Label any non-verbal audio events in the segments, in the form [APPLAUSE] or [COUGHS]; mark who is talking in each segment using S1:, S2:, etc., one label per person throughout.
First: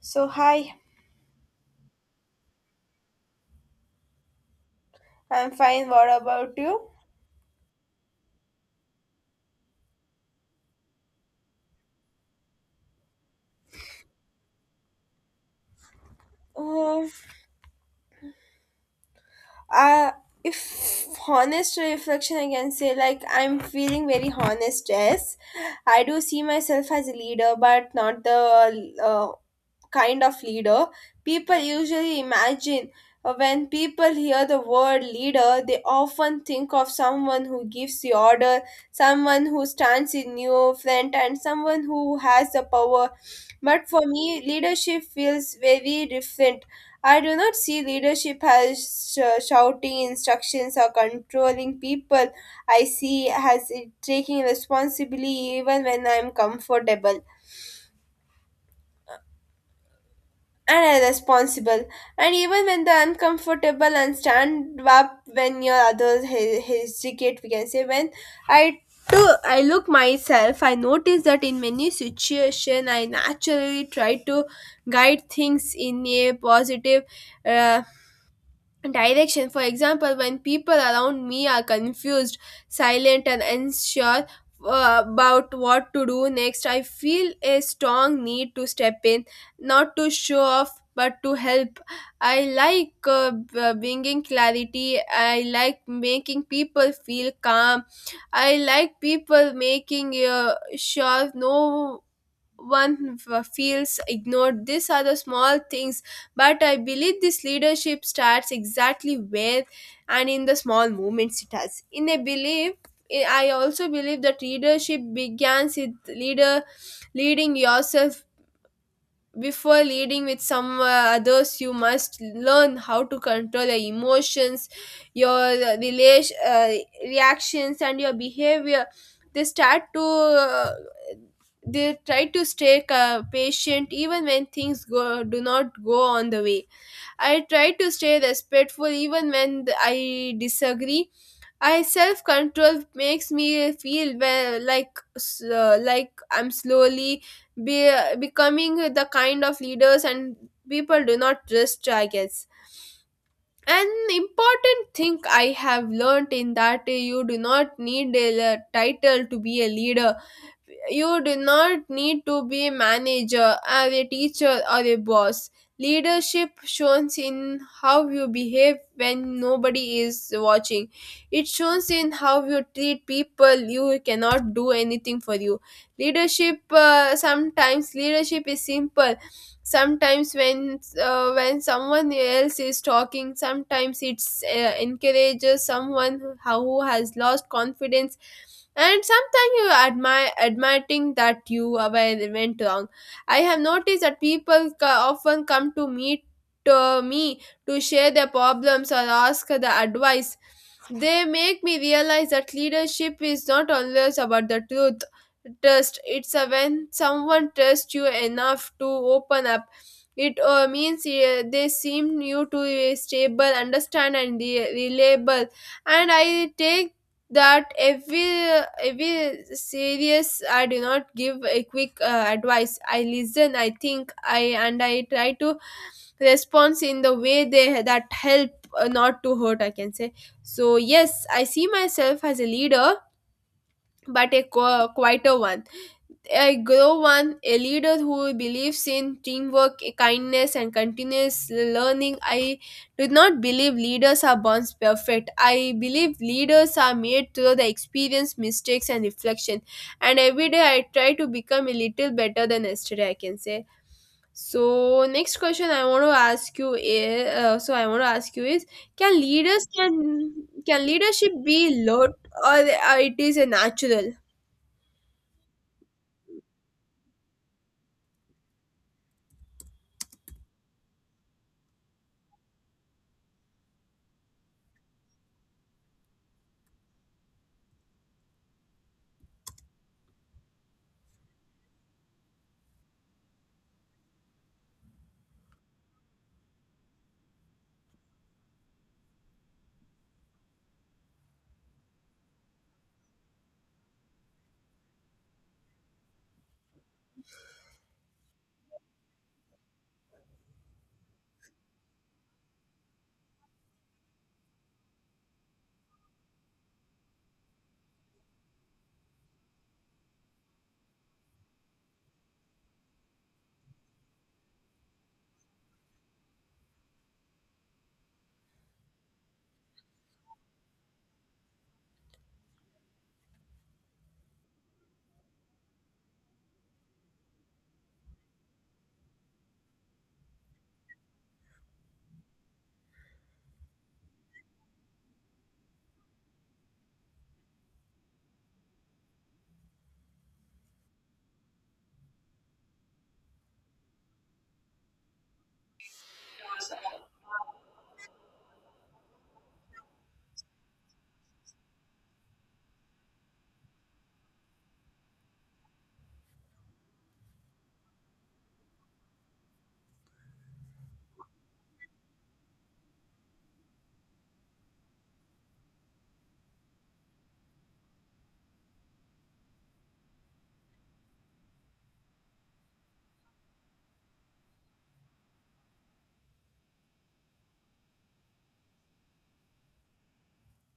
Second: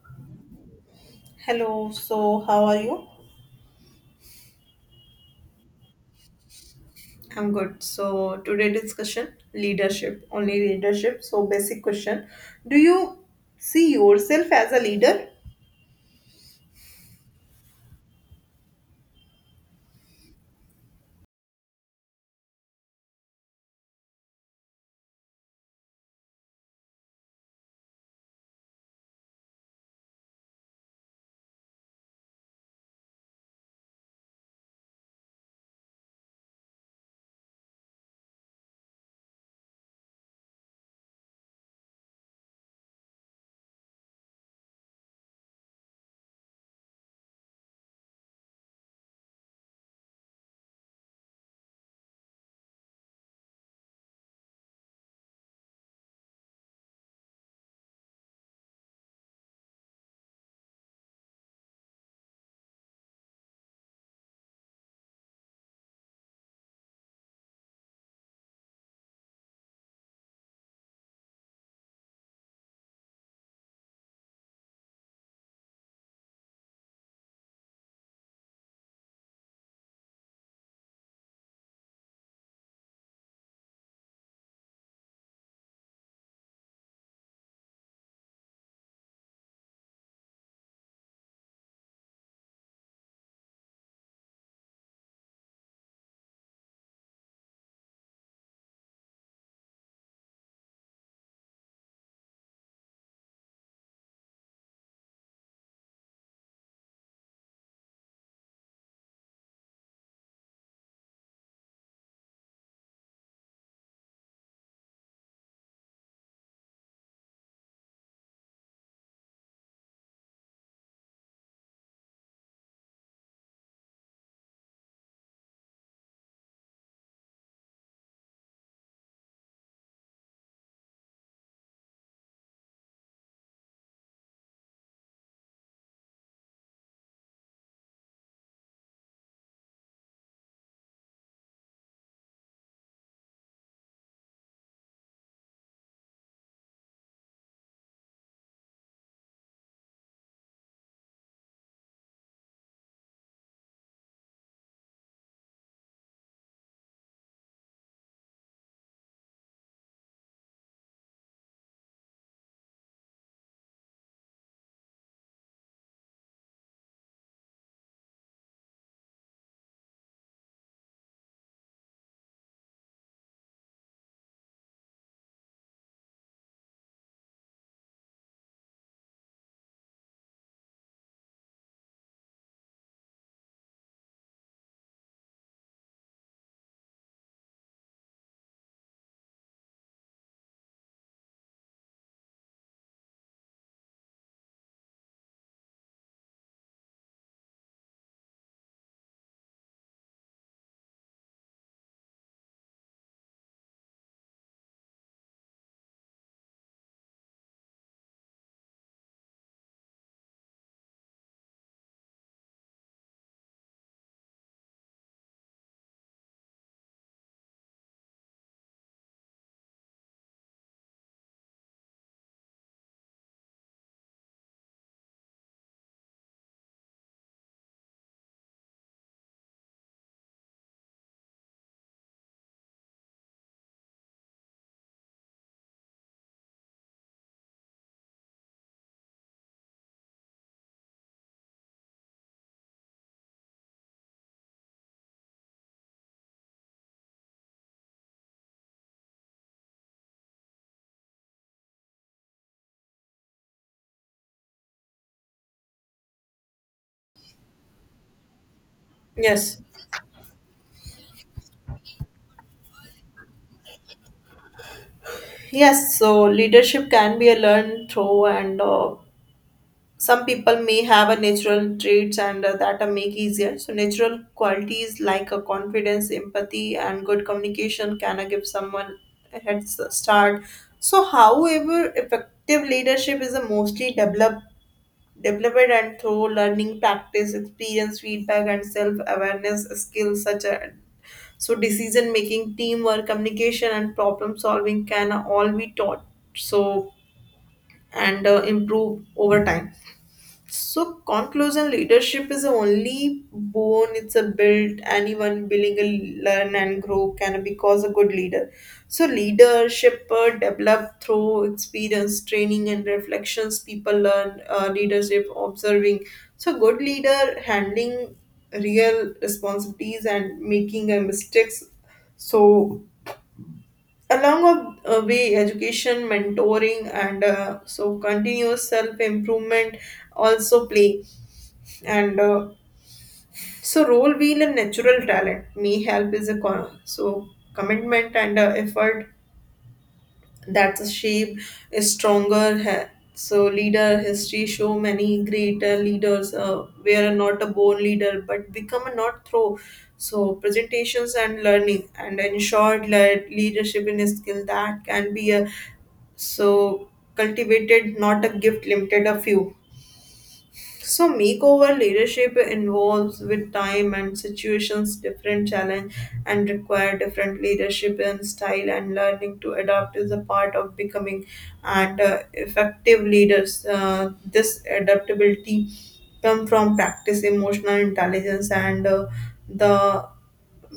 S1: So, hi,
S2: Hello, so how are you?
S1: I'm fine. What about you?
S2: I'm good. So today discussion leadership, only leadership. So basic question. Do you see yourself as a leader?
S1: Uh, uh, if honest reflection, I can say like I'm feeling very honest. Yes, I do see myself as a leader, but not the kind of leader people usually imagine. When people hear the word leader, they often think of someone who gives the order, someone who stands in your front, and someone who has the power. But for me, leadership feels very different. I do not see leadership as shouting instructions or controlling people. I see as it taking responsibility even when I'm comfortable and are responsible and even when they're uncomfortable and stand up when your others hesitate, we can say. When i I look myself, I notice that in many situation I naturally try to guide things in a positive uh, direction. For example, when people around me are confused, silent, and unsure about what to do next, I feel a strong need to step in, not to show off, but to help. I like bringing clarity. I like making people feel calm. I like people making sure no one feels ignored. These are the small things, but I believe this leadership starts exactly where and in the small moments it has. In a belief, I also believe that leadership begins with leader leading yourself before leading with some others. You must learn how to control your emotions, your relation reactions and your behavior. They start to they try to stay patient even when things go do not go on the way. I try to stay respectful even when I disagree. I self control makes me feel well, like like I'm slowly be becoming the kind of leaders and people do not trust, I guess. An important thing I have learned in that you do not need a title to be a leader. You do not need to be a manager or a teacher or a boss. Leadership shows in how you behave when nobody is watching. It shows in how you treat people you cannot do anything for you. Leadership sometimes leadership is simple. Sometimes when someone else is talking, sometimes it's encourages someone who has lost confidence, and sometimes you admire admitting that you were went wrong. I have noticed that people often come to meet to me to share their problems or ask the advice. They make me realize that leadership is not always about the truth. Trust. It's a when someone trusts you enough to open up. It means they seem you to be stable, understand, and reliable. And I take that every serious. I do not give a quick advice. I listen. I think. I and I try to response in the way they that help, not to hurt, I can say. So yes, I see myself as a leader, but a quieter one. I grow one a leader who believes in teamwork, kindness, and continuous learning. I do not believe leaders are born perfect. I believe leaders are made through the experience, mistakes, and reflection. And every day I try to become a little better than yesterday, I can say. So next question I want to ask you is can
S2: Yes.
S1: leadership be learned or it is a natural?
S2: Yes, so leadership can be a learned through and some people may have a natural traits and that are make easier. So natural qualities like a confidence, empathy and good communication can give someone a start. So however effective leadership is a mostly developed and through learning practice experience feedback and self-awareness skills such as so decision making teamwork communication and problem solving can all be taught so and improve over time. So, conclusion, leadership is the only bone, it's a built. Anyone willing to learn and grow can because a good leader. So, leadership developed through experience, training, and reflections. People learn leadership, observing. So, good leader handling real responsibilities and making mistakes. So, along a way, education, mentoring, and so continuous self improvement also play and so role wheel and natural talent me help is a so commitment and effort that's a shape is stronger so leader history show many great leaders were not a born leader but become a not through so presentations and learning and ensured leadership in a skill that can be a so cultivated, not a gift limited a few. So makeover leadership involves with time and situations different challenge and require different leadership and style and learning to adapt is a part of becoming and effective leaders. This adaptability come from practice, emotional intelligence, and the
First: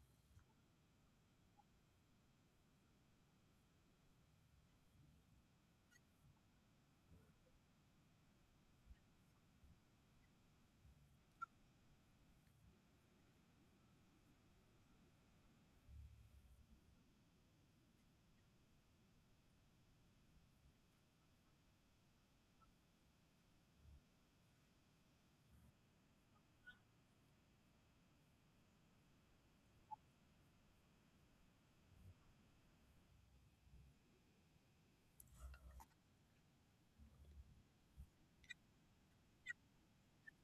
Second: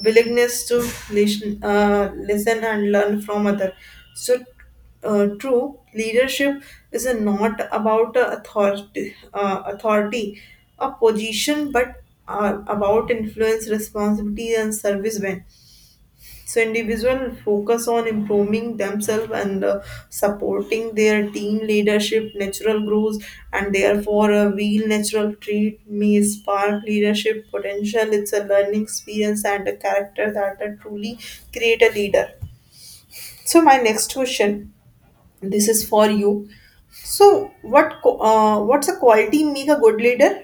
S2: willingness to listen and learn from other. So, true leadership is not about authority, a position, but about influence, responsibility, and service. So individual focus on improving themselves and supporting their team leadership, natural growth, and therefore a wheel natural treat may spark leadership potential. It's a learning experience and a character that truly create a leader. So my next question, this is for you. So what's a quality make a good leader?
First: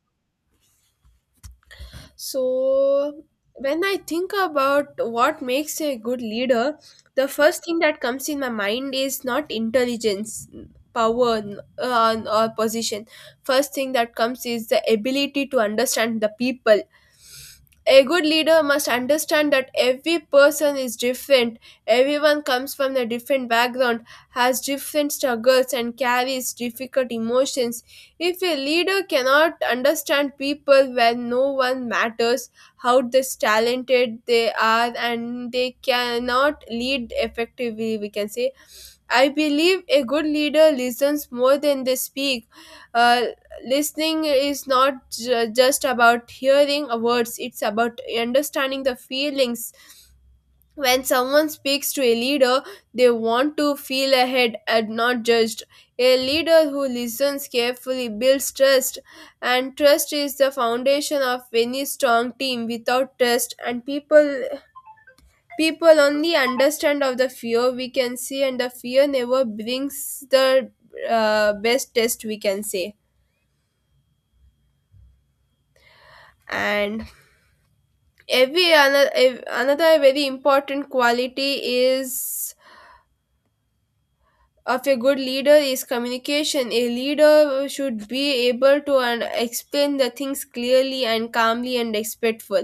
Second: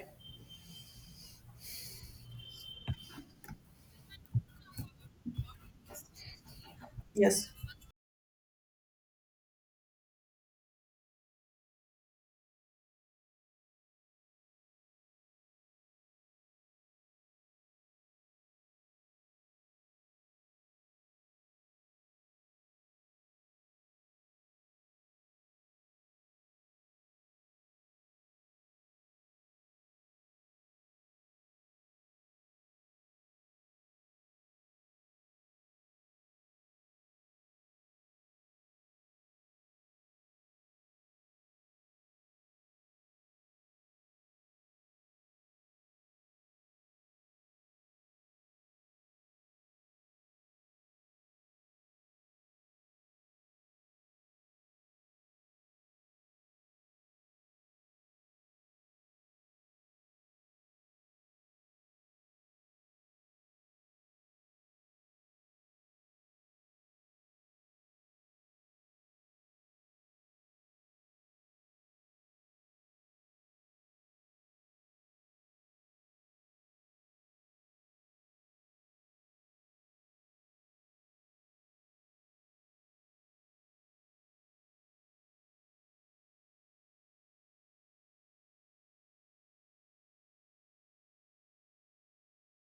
S1: So, when I think about what makes a good leader, the
S2: Yes.
S1: first thing that comes in my mind is not intelligence, power, or position. First thing that comes is the ability to understand the people. A good leader must understand that every person is different. Everyone comes from a different background, has different struggles, and carries difficult emotions. If a leader cannot understand people well, no one matters how this talented they are and they cannot lead effectively, we can say. I believe a good leader listens more than they speak. Uh, Listening is not just about hearing words, it's about understanding the feelings. When someone speaks to a leader, they want to feel ahead and not judged. A leader who listens carefully builds trust, and trust is the foundation of any strong team. Without trust, and people only understand of the fear, we can see, and the fear never brings the best test, we can say. And every another another very important quality is of a good leader is communication. A leader should be able to and explain the things clearly and calmly and respectful.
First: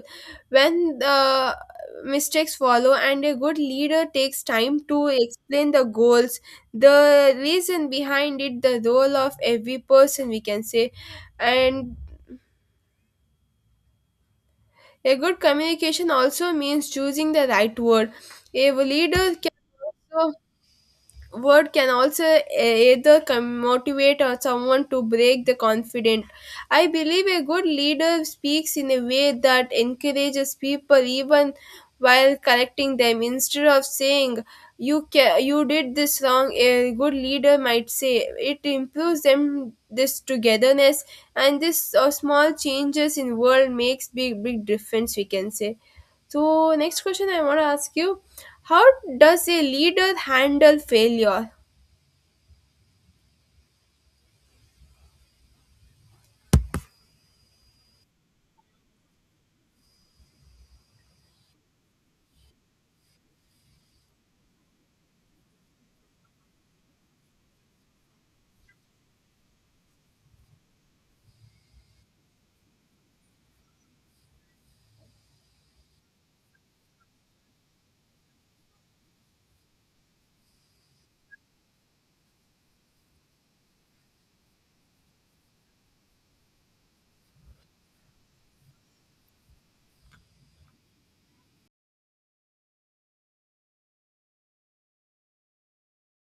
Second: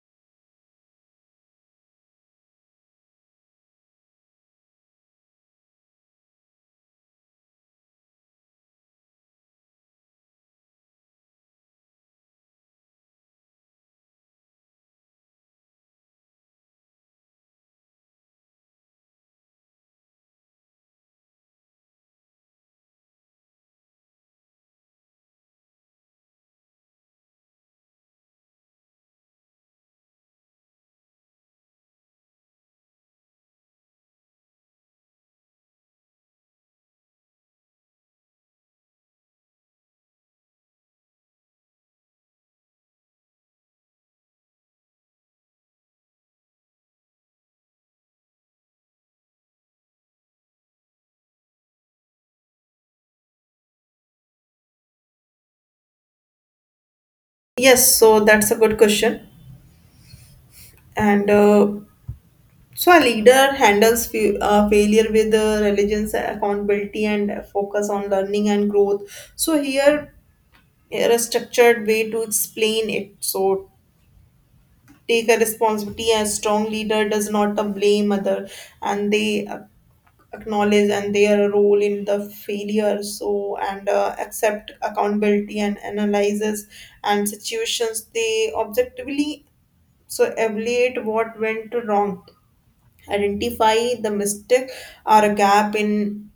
S1: When the mistakes follow and a good leader takes time to explain the goals, the reason behind it, the role of every person, we can say, and a good communication also means choosing the right word. A leader can also word can also either motivate or someone to break the confident. I believe a good leader speaks in a way that encourages people even while correcting them. Instead of saying you did this wrong, a good leader might say it improves them this togetherness, and this small changes in world makes big difference, we can say. So, next question I want to ask you, how does a leader handle failure?
S2: Yes, so that's a good question. And So a leader handles failure with religions, accountability, and focus on learning and growth. So here, here a structured way to explain it. So take a responsibility. A strong leader does not blame other, and they acknowledge and their role in the failure. So and accept accountability and analyzes and situations. They objectively so evaluate what went wrong, identify the mistake or a gap in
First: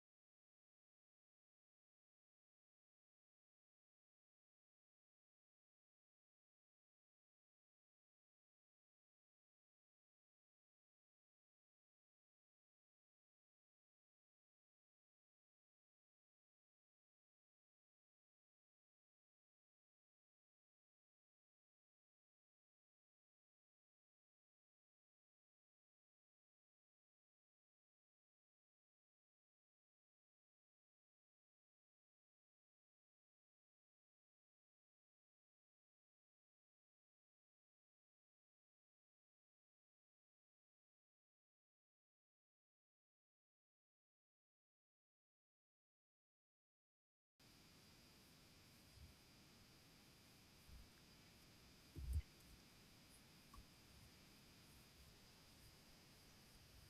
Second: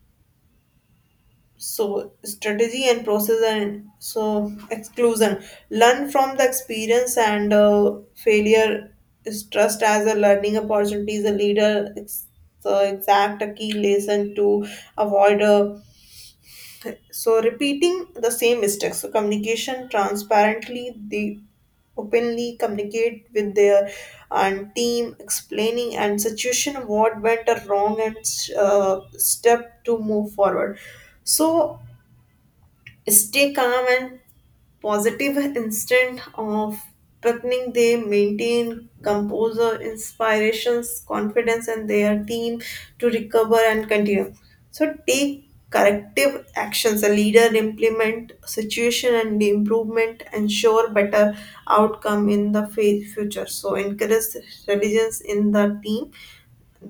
S2: so strategy and process and so exclusion learn from the experience and failure is trust as a learning opportunity is a leader, it's the exact a key lesson to avoid so repeating the same mistakes. So communication transparently, they openly communicate with their and team, explaining and situation what went wrong and step to move forward. So stay calm and positive, instant of reckoning they maintain composure, inspirations, confidence and their team to recover and continue, so take corrective actions, a leader implement situation and the improvement ensure better outcome in the future, so encourage diligence in the team,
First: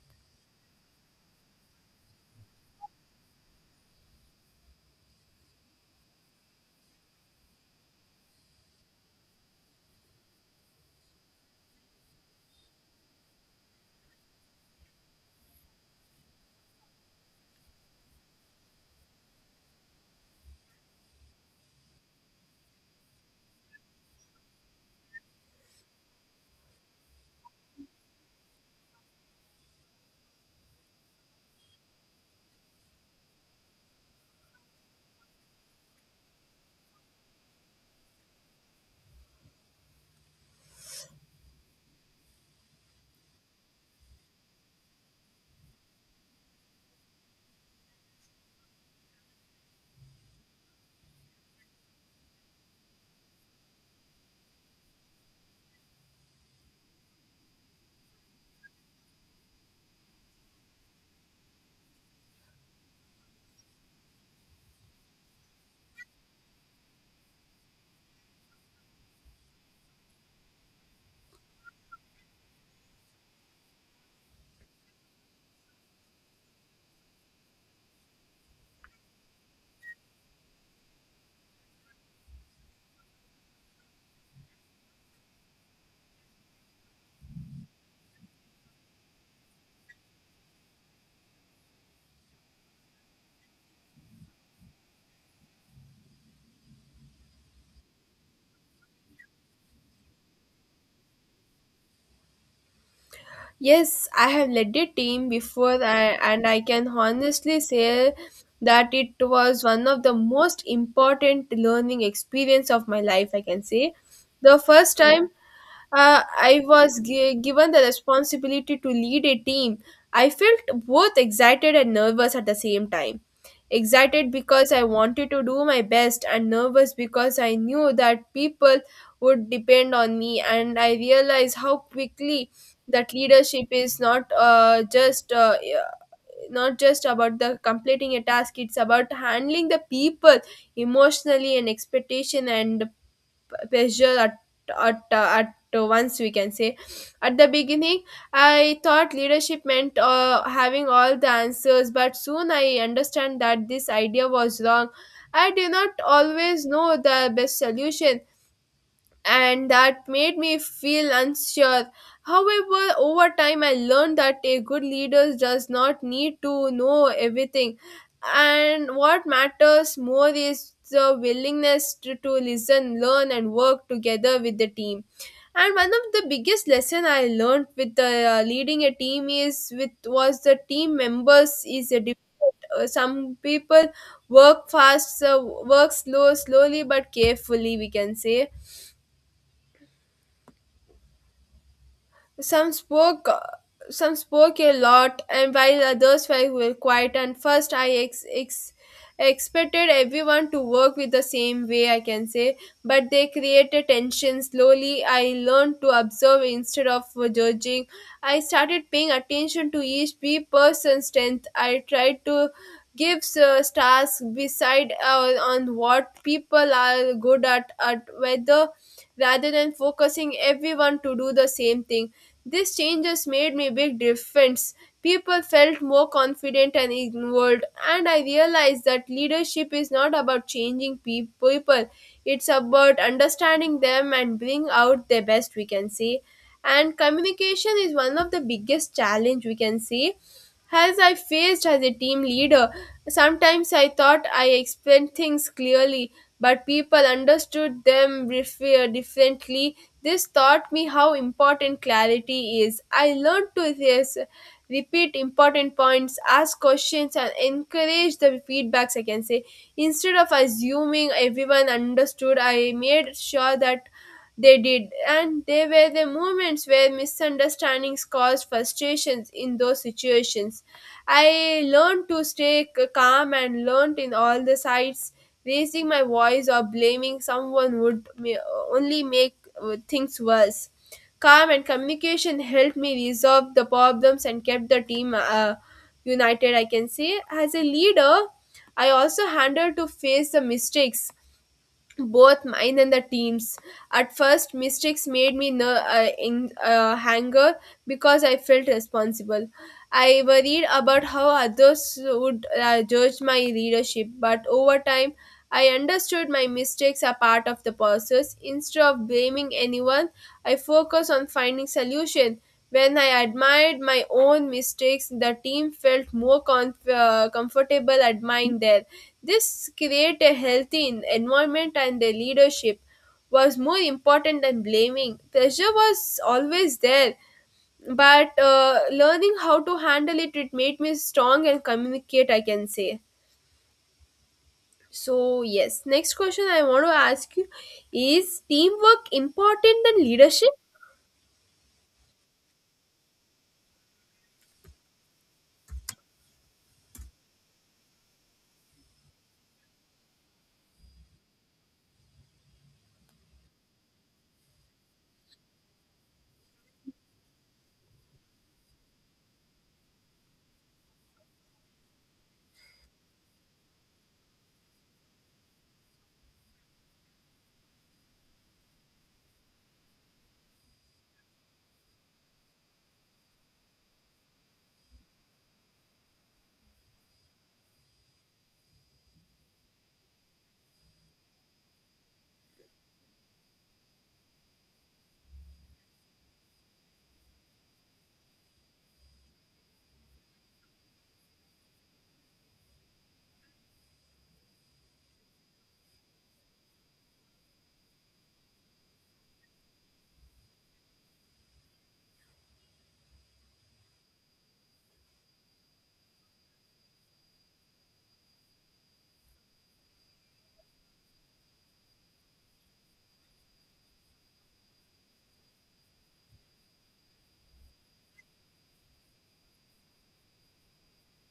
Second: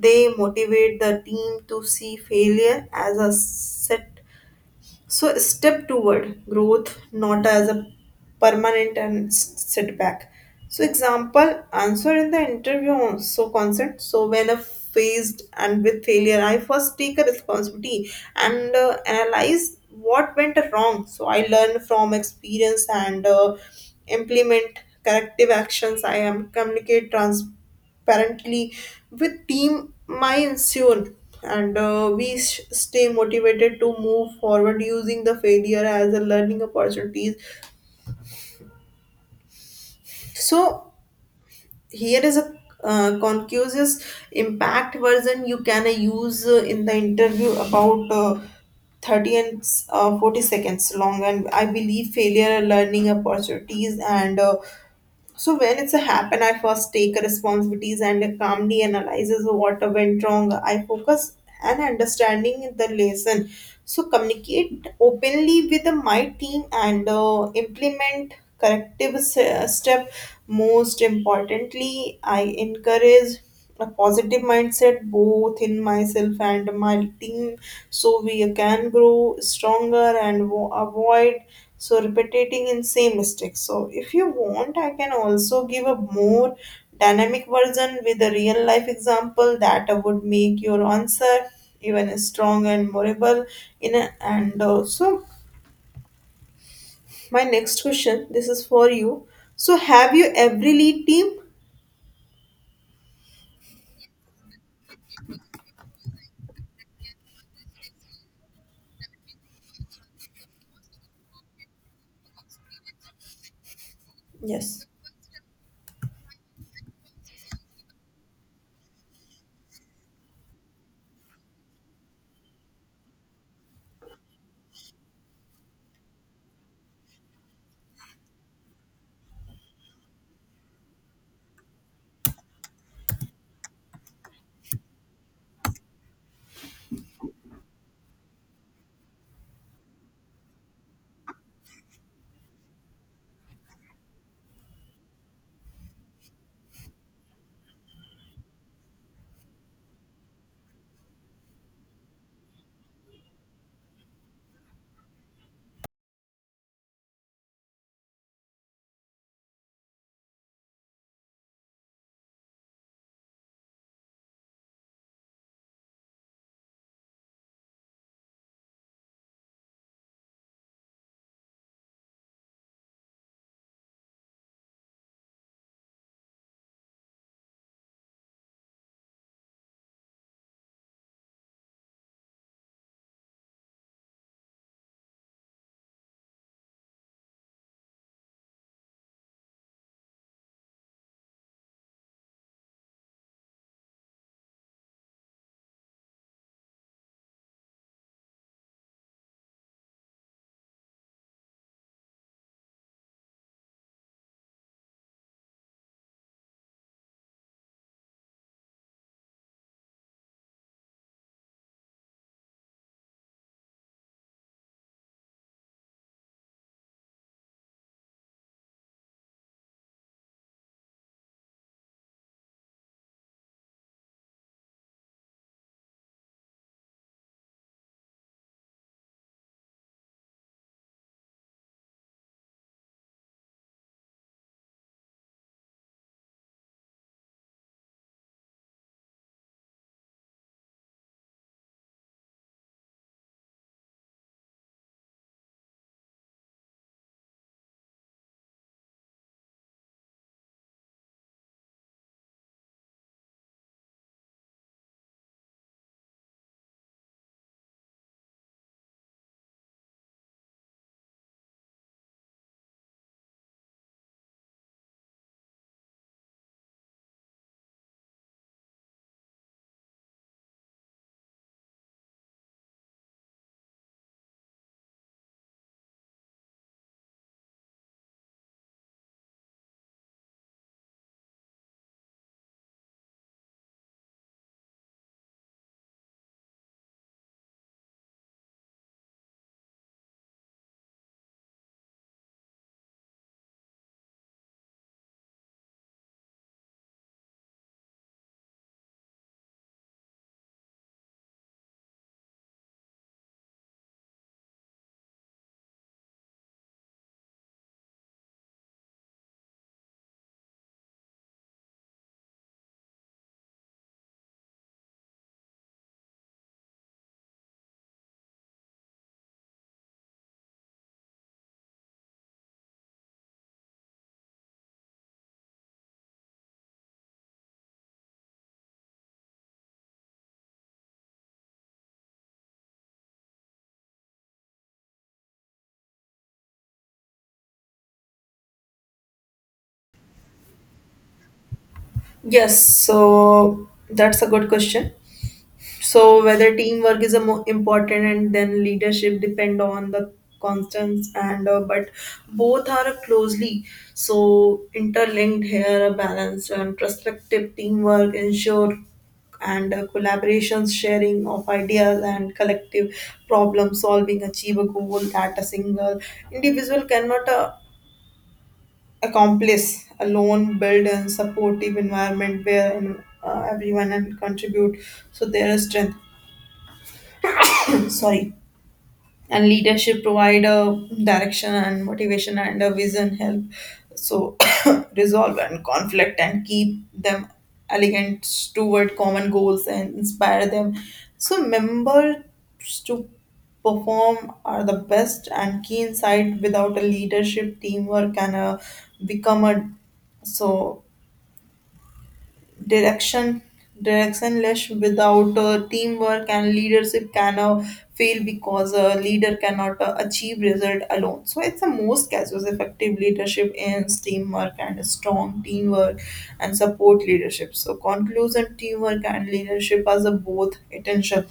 S2: they motivate the team to see failure as a set, so step toward growth, not as a permanent and setback. So example, answer in the interview also consent. So when a faced and with failure, I first take a responsibility and analyze what went wrong. So I learn from experience and implement corrective actions. I am communicate trans apparently with team mindset and we stay motivated to move forward using the failure as a learning opportunities. So here is a concuse impact version you can use in the interview about 30 and 40 seconds long, and I believe failure are learning opportunities and so when it's a happen, I first take responsibilities and calmly analyzes what went wrong. I focus and understanding the lesson. So communicate openly with my team and implement corrective step. Most importantly, I encourage a positive mindset both in myself and my team so we can grow stronger and avoid so repeating in same mistakes. So if you want I can also give a more dynamic version with a real life example that would make your answer even strong and memorable. And also my next question, this is for you. So have you every lead team?
S1: Yes, I have led a team before, and I can honestly say that it was one of the most important learning experience of my life, I can say. The
S2: Yes.
S1: first time I was given the responsibility to lead a team, I felt both excited and nervous at the same time. Excited because I wanted to do my best, and nervous because I knew that people would depend on me. And I realized how quickly that leadership is not just about the completing a task. It's about handling the people emotionally and expectation and pressure at once, we can say. At the beginning, I thought leadership meant having all the answers, but soon I understand that this idea was wrong. I do not always know the best solution, and that made me feel unsure. However, over time, I learned that a good leader does not need to know everything, and what matters more is the willingness to listen, learn, and work together with the team. And one of the biggest lesson I learned with leading a team is with was the team members is a different. Some people work fast, so work slowly but carefully, we can say. Some spoke, some spoke a lot, and while others were quiet. And first, I expected everyone to work with the same way, I can say, but they created tension. Slowly, I learned to observe instead of judging. I started paying attention to each person's strength. I tried to give stars beside on what people are good at, whether rather than focusing everyone to do the same thing. These changes made me big difference. People felt more confident and involved, and I realized that leadership is not about changing people. It's about understanding them and bring out their best, we can say, and communication is one of the biggest challenge, we can say, as I faced as a team leader. Sometimes I thought I explained things clearly, but people understood them differently. This taught me how important clarity is. I learned to repeat important points, ask questions, and encourage the feedbacks, I can say. Instead of assuming everyone understood, I made sure that they did, and there were the moments where misunderstandings caused frustrations. In those situations, I learned to stay calm and learned in all the sides. Raising my voice or blaming someone would only make things worse. Calm and communication helped me resolve the problems and kept the team united, I can say. As a leader, I also handled to face the mistakes, both mine and the team's. At first, mistakes made me ner- in anger because I felt responsible. I worried about how others would judge my leadership, but over time, I understood my mistakes are part of the process. Instead of blaming anyone, I focus on finding solution. When I admired my own mistakes, the team felt more comfortable admiring theirs. This create a healthy environment and the leadership was more important than blaming. Pressure was always there, but learning how to handle it made me strong and communicate, I can say. So, yes, next question I want to ask you, is teamwork important than leadership?
S2: Yes, so that's a good question. So whether teamwork is a more important and then leadership depend on the constants and but both are closely so interlinked. Here a balanced and prospective teamwork ensure and collaborations, sharing of ideas and collective problem solving achieve a goal that a single individual cannot accomplish alone, build a supportive environment where everyone and contribute, so there is strength. [COUGHS] Sorry. And leadership provide a direction and motivation and a vision help, so [COUGHS] resolve and conflict and keep them elegant toward common goals and inspire them, so members to perform are the best and key insight. Without a leadership teamwork can become a so direction directionless. Without teamwork and leadership can fail because a leader cannot achieve result alone, so it's the most casus effective leadership is teamwork, and a strong teamwork and support leadership. So conclusion, teamwork and leadership as a both essential,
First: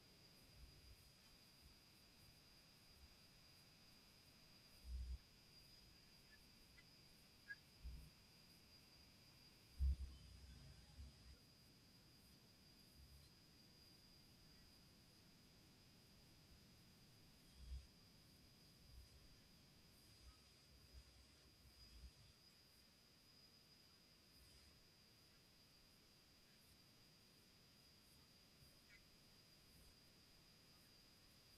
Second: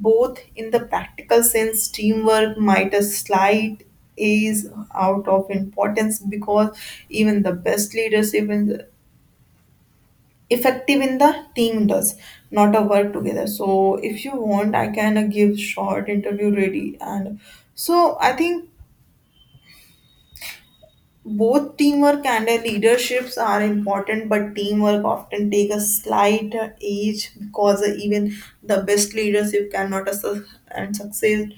S2: both in the practical sense teamwork might a slight is out of importance because even the best leadership in effective in the team does not a work together. So if you want I can give short interview ready and so I think both teamwork and leaderships are important, but teamwork often take a slight age because even the best leadership cannot and succeed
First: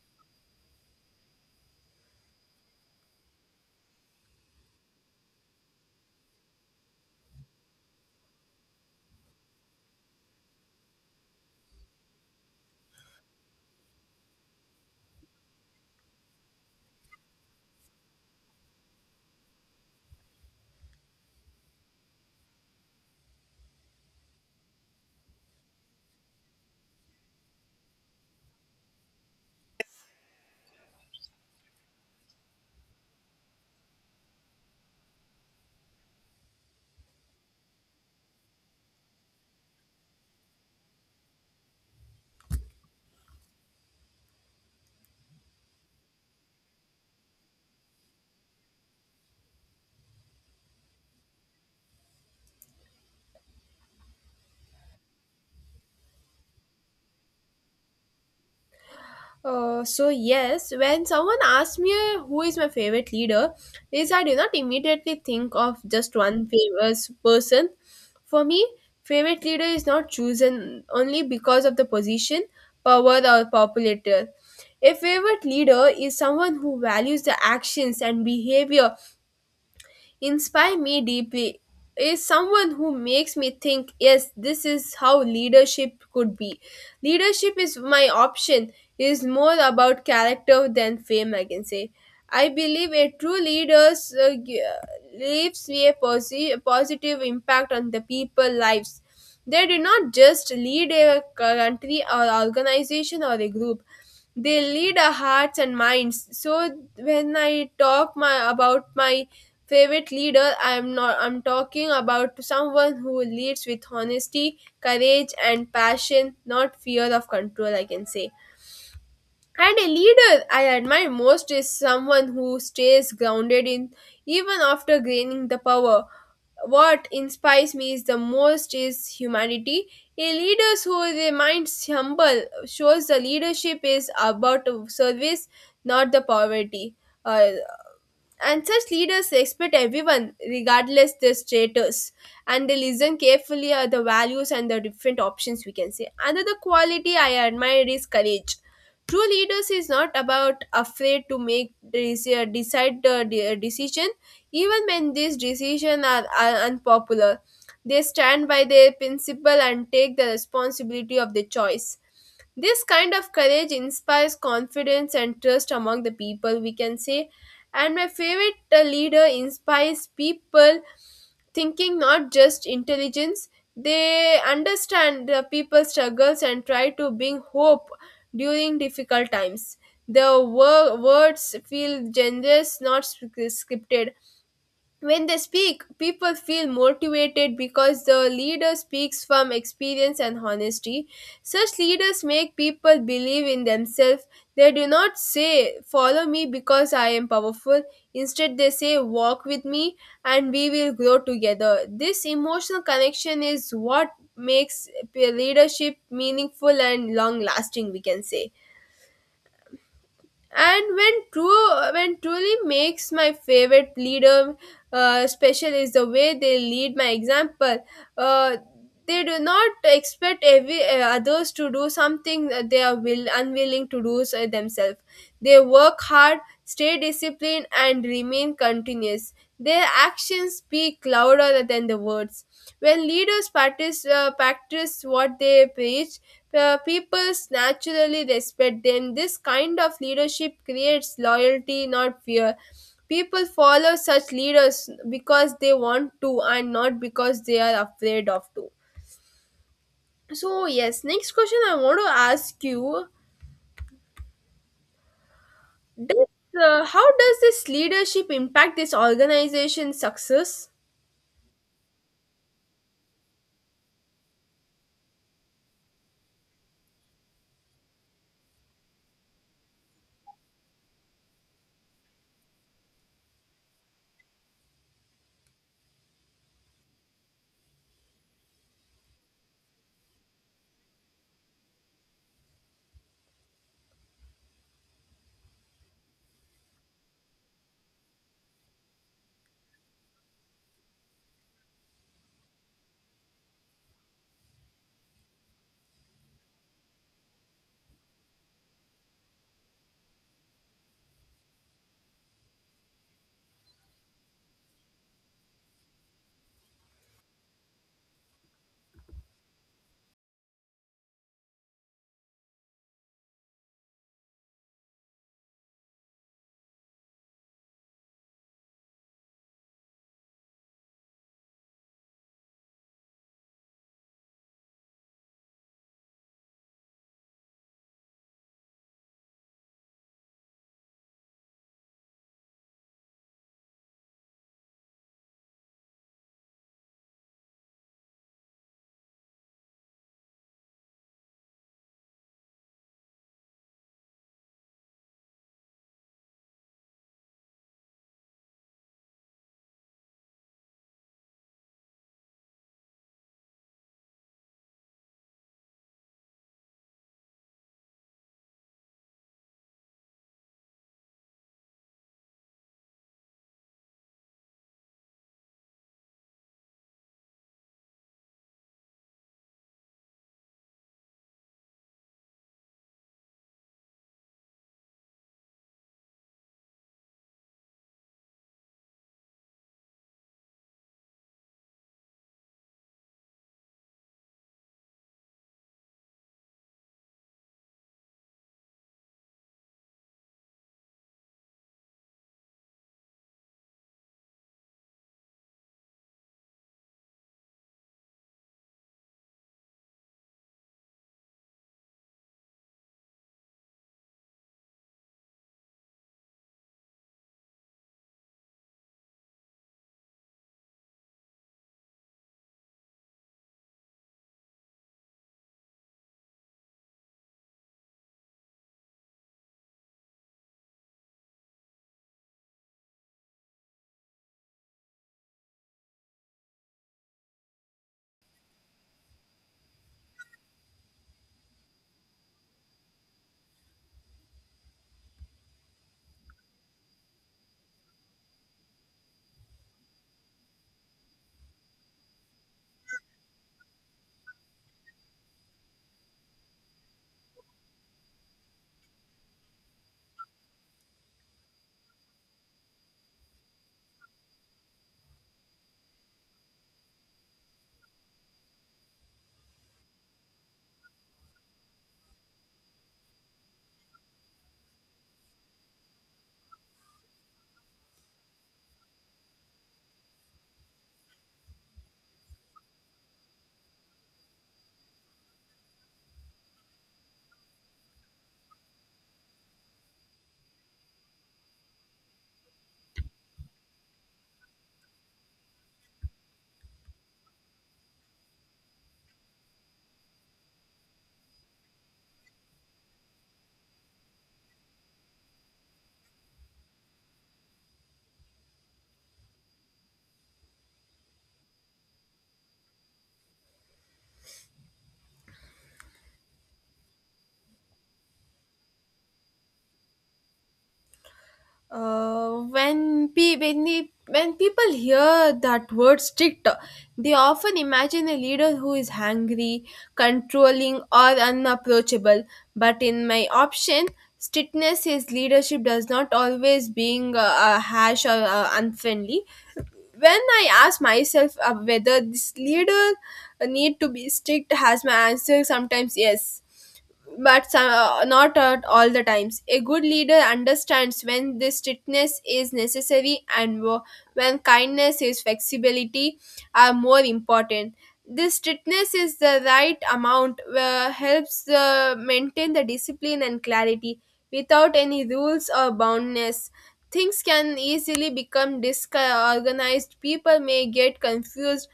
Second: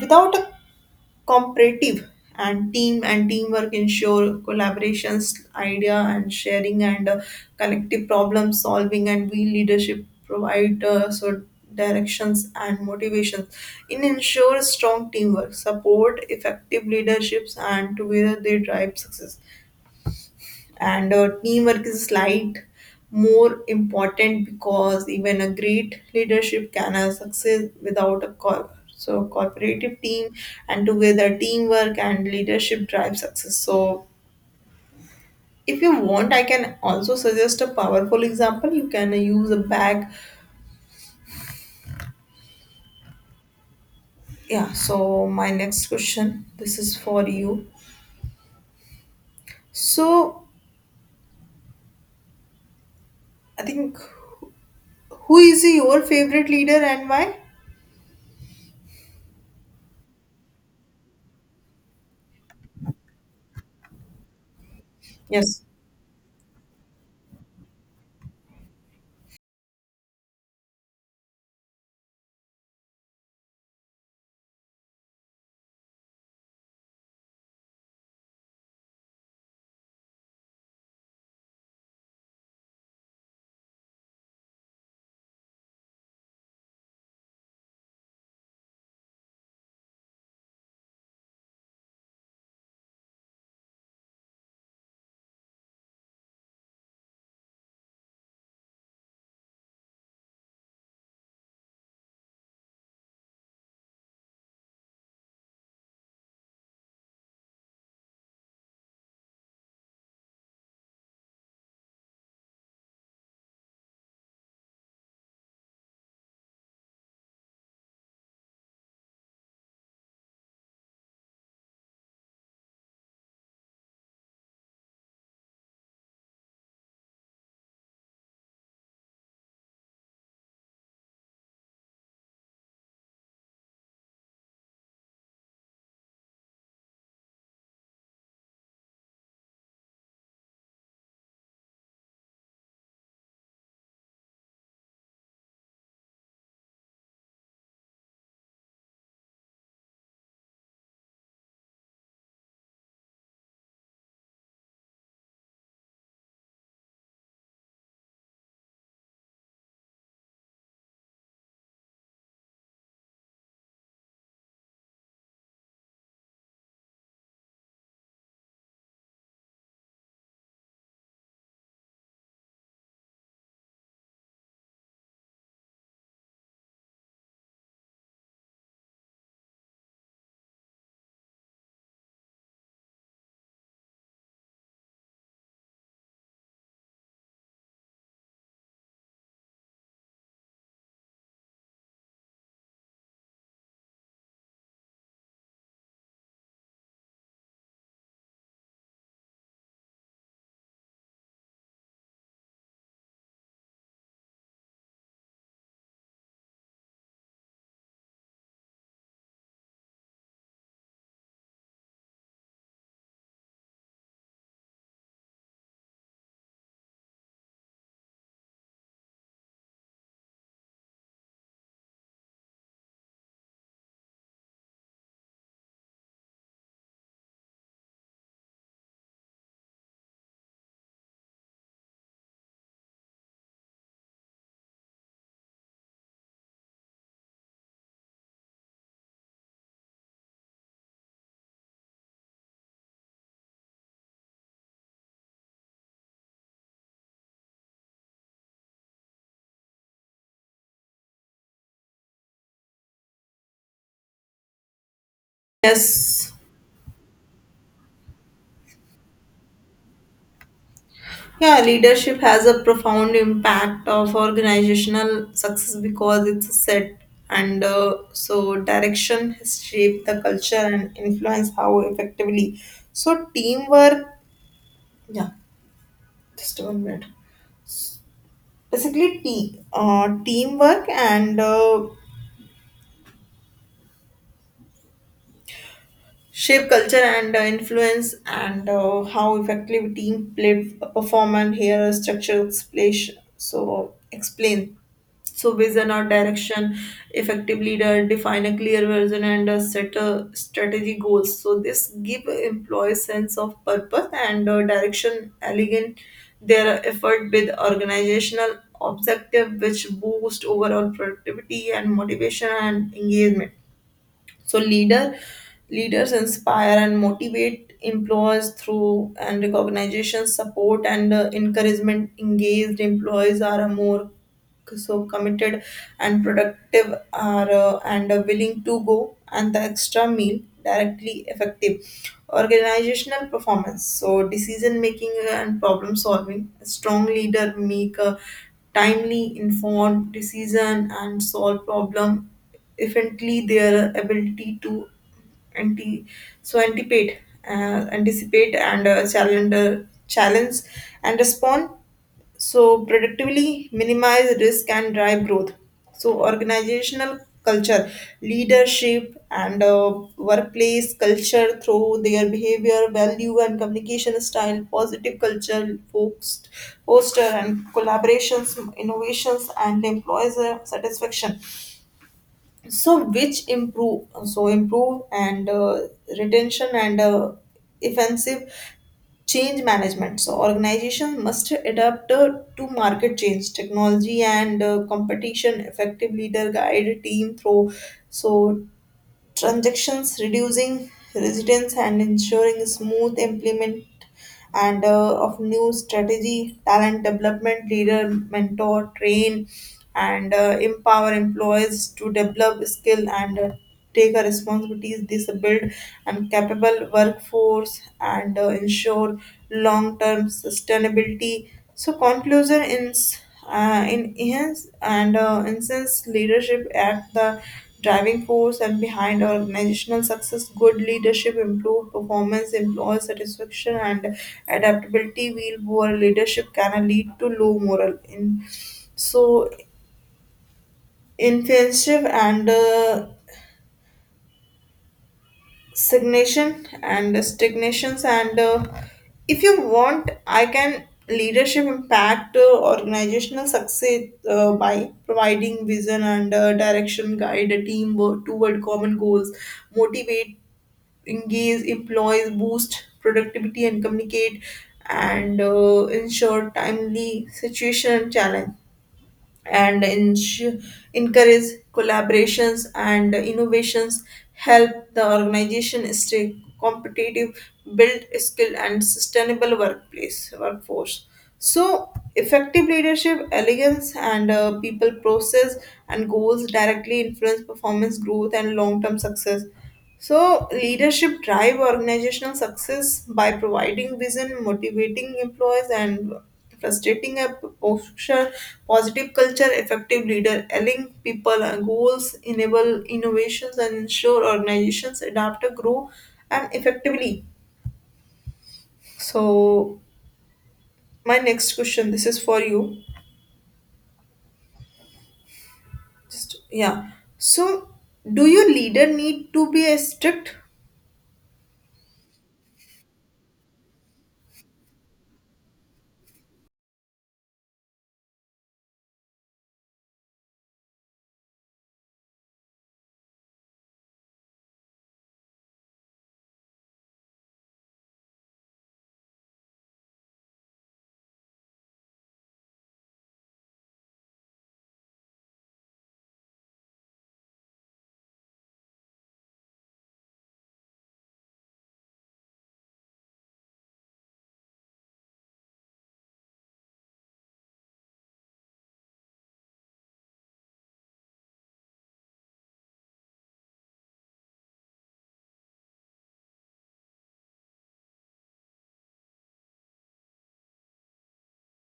S2: without a cooperative and team, and teamwork ensure collaborations, idea and sharing and collective problem solving, and we leadership provide so directions and motivations in ensure strong teamwork support effective leaderships, and together they drive success. And teamwork is slight more important because even a great leadership can have success without a so cooperative team, and together teamwork and leadership drive success. So if you want I can also suggest a powerful example you can use a bag. Yeah, so my next question, this is for you. So I think, who is your favorite leader and why?
S1: So yes, when someone asks me who is my favorite leader, is I do not immediately think
S2: Yes.
S1: of just one famous person. For me, favorite leader is not chosen only because of the position, power, or popularity. A favorite leader is someone who values the actions and behavior inspire me deeply is someone who makes me think yes this is how leadership could be leadership is my option is more about character than fame I can say. I believe a true leader uh, g- leaves a positive impact on the people lives. They do not just lead a country or organization or a group, they lead our hearts and minds. So when I talk my about my favorite leader, I'm not I'm talking about someone who leads with honesty, courage and passion, not fear of control, I can say. And a leader I admire most is someone who stays grounded in even after gaining the power. What inspires me is the most is humanity. A leader who remains humble shows the leadership is about service, not the poverty. uh, and such leaders respect everyone regardless their status, and they listen carefully at the values and the different options, we can say. Another quality I admire is courage. True leaders is not about afraid to make this, decision, even when these decisions are unpopular. They stand by their principle and take the responsibility of their choice. This kind of courage inspires confidence and trust among the people, we can say. And my favorite leader inspires people thinking not just intelligence. They understand the people's struggles and try to bring hope during difficult times. The words feel generous, not scripted, when they speak, people feel motivated because the leader speaks from experience and honesty. Such leaders make people believe in themselves. They do not say, "Follow me because I am powerful." Instead, they say, "Walk with me and we will grow together." This emotional connection is what makes leadership meaningful and long lasting, we can say. And when true when truly makes my favorite leader special is the way they lead my example. uh, they do not expect every others to do something that they are will unwilling to do so themselves. They work hard, stay disciplined and remain continuous. Their actions speak louder than the words. When leaders practice what they preach, people naturally respect them. This kind of leadership creates loyalty, not fear. People follow such leaders because they want to and not because they are afraid of to. So yes, next question I want to ask you: does,
S2: Yes.
S1: How does this leadership impact this organization's success?
S2: Yeah, leadership has a profound impact of organizational success because it's a set and so direction has shaped the culture and influence how effectively. So teamwork, yeah, just one minute. Basically, teamwork and shape culture and influence and how effectively team played perform, and here a structure place so explain so vision or direction. Effective leader define a clear vision and set a strategy goals, so this give employees sense of purpose and direction elegant their effort with organizational objective which boost overall productivity and motivation and engagement. So leader, leaders inspire and motivate employers through and recognition support and encouragement. Engaged employees are a more so committed and productive are and are willing to go and the extra meal directly effective organizational performance. So decision making and problem solving, a strong leader make a timely informed decision and solve problem efficiently. Their ability to anti anticipate, and challenge and respond so productively minimize risk and drive growth. So organizational culture, leadership and workplace culture through their behavior value and communication style positive culture focused poster and collaborations, innovations and employees satisfaction, so which improve, so improve and retention and offensive change management. So organization must adapt to market change technology and competition. Effective leader guide team through so transactions, reducing residence and ensuring smooth implement and of new strategy. Talent development, leader, mentor, train, and empower employees to develop skill and take our responsibilities. This build and capable workforce and ensure long-term sustainability. So conclusion in hence and instance leadership at the driving force and behind organizational success. Good leadership improved performance, employee satisfaction and adaptability, while poor leadership can lead to low moral in so insensitive and stagnations and if you want I can, leadership impact organizational success by providing vision and direction, guide a team toward common goals, motivate engage employees, boost productivity, and communicate and ensure timely situation challenge and encourage collaborations and innovations, help the organization stay competitive, build skill and sustainable workplace workforce. So effective leadership elegance and people process and goals directly influence performance growth and long-term success. So, leadership drive organizational success by providing vision, motivating employees, and frustrating a posture, positive culture, effective leader, aligning people and goals, enable innovations, and ensure organizations adapt, grow, and effectively. So, my next question, this is for you. Just, yeah. So, do your leader need to be a strict?
S1: When, when people hear that word strict, they often imagine a leader who is hungry, controlling, or unapproachable. But in my option, strictness is leadership does not always being harsh or unfriendly. When I ask myself whether this leader need to be strict, has my answer sometimes yes but some not at all the times. A good leader understands when this strictness is necessary and when kindness is flexibility are more important. This strictness is the right amount, helps maintain the discipline and clarity without any rules or boundness. Things can easily become disorganized. People may get confused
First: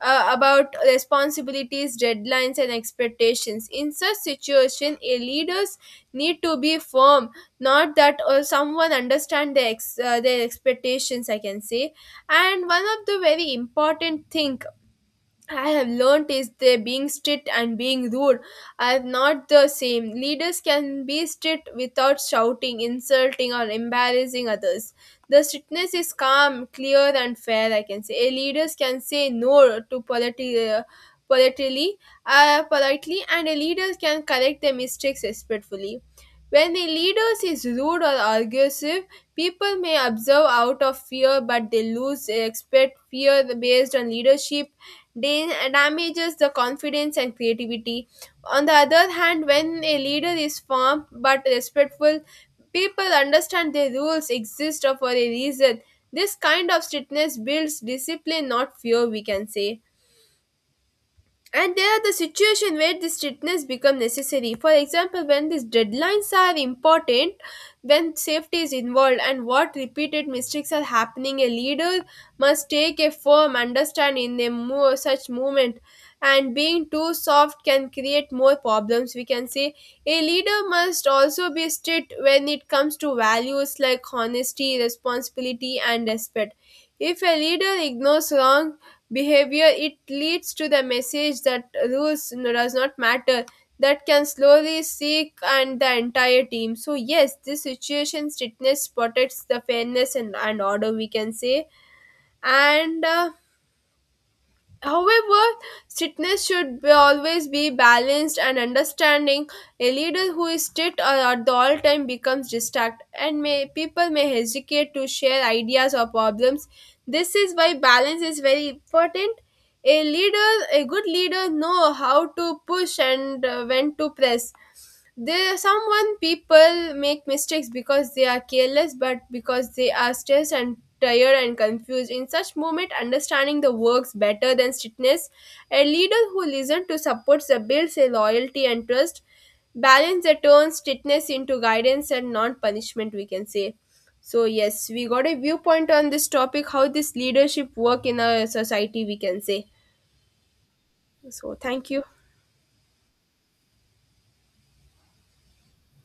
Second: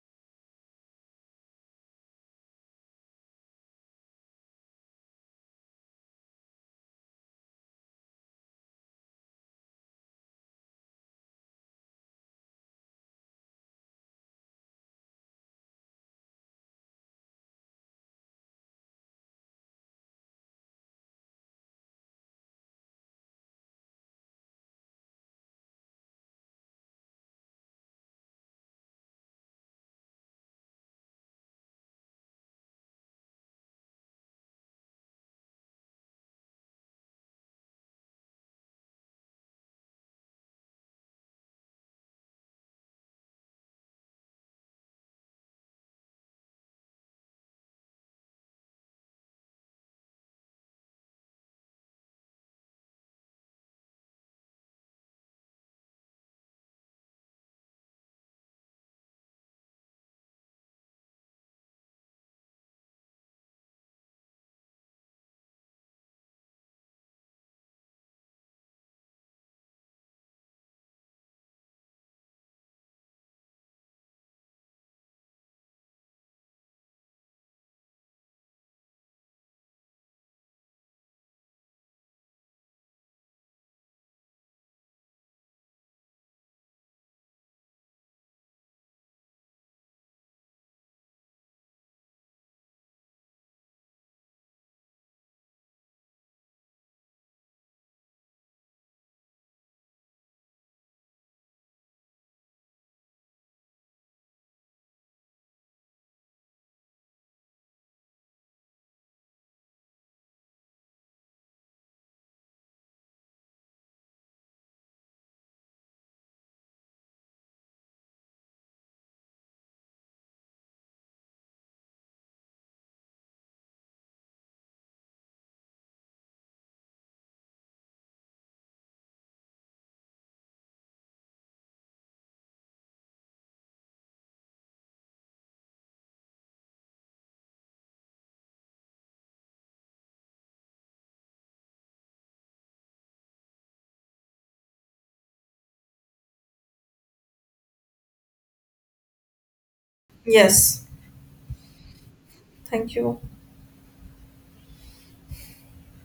S1: about responsibilities, deadlines, and expectations. In such situation, a leaders need to be firm, not that someone understand their their expectations, I can say. And one of the very important thing I have learned is that being strict and being rude are not the same. Leaders can be strict without shouting, insulting, or embarrassing others. The strictness is calm, clear, and fair, I can say. A leaders can say no to politely, politely, politely, and a leader can correct their mistakes respectfully. When a leader is rude or aggressive, people may observe out of fear, but they lose respect. Fear based on leadership damages the confidence and creativity. On the other hand, when a leader is firm but respectful, people understand their rules exist for a reason. This kind of strictness builds discipline, not fear, we can say. And there are the situation where the strictness become necessary. For example, when these deadlines are important, when safety is involved and what repeated mistakes are happening, a leader must take a firm understand in a such movement. And being too soft can create more problems, we can say. A leader must also be strict when it comes to values like honesty, responsibility, and respect. If a leader ignores wrong behavior, it leads to the message that rules does not matter, that can slowly seek and the entire team. So yes, this situation strictness protects the fairness and order, we can say. And However, strictness should be always be balanced and understanding. A leader who is strict at the all time becomes distracted, and people may hesitate to share ideas or problems. This is why balance is very important. A leader, a good leader, know how to push and when to press. There, someone people make mistakes because they are careless, but because they are stressed and tired and confused. In such moment, understanding the works better than strictness. A leader who listens to supports the builds a loyalty and trust. Balance that turns strictness into guidance and non-punishment, we can say. So yes, we got a viewpoint on this topic. How this leadership work in our society? We can say.
S2: Yes.
S1: So thank you.
S2: Thank you.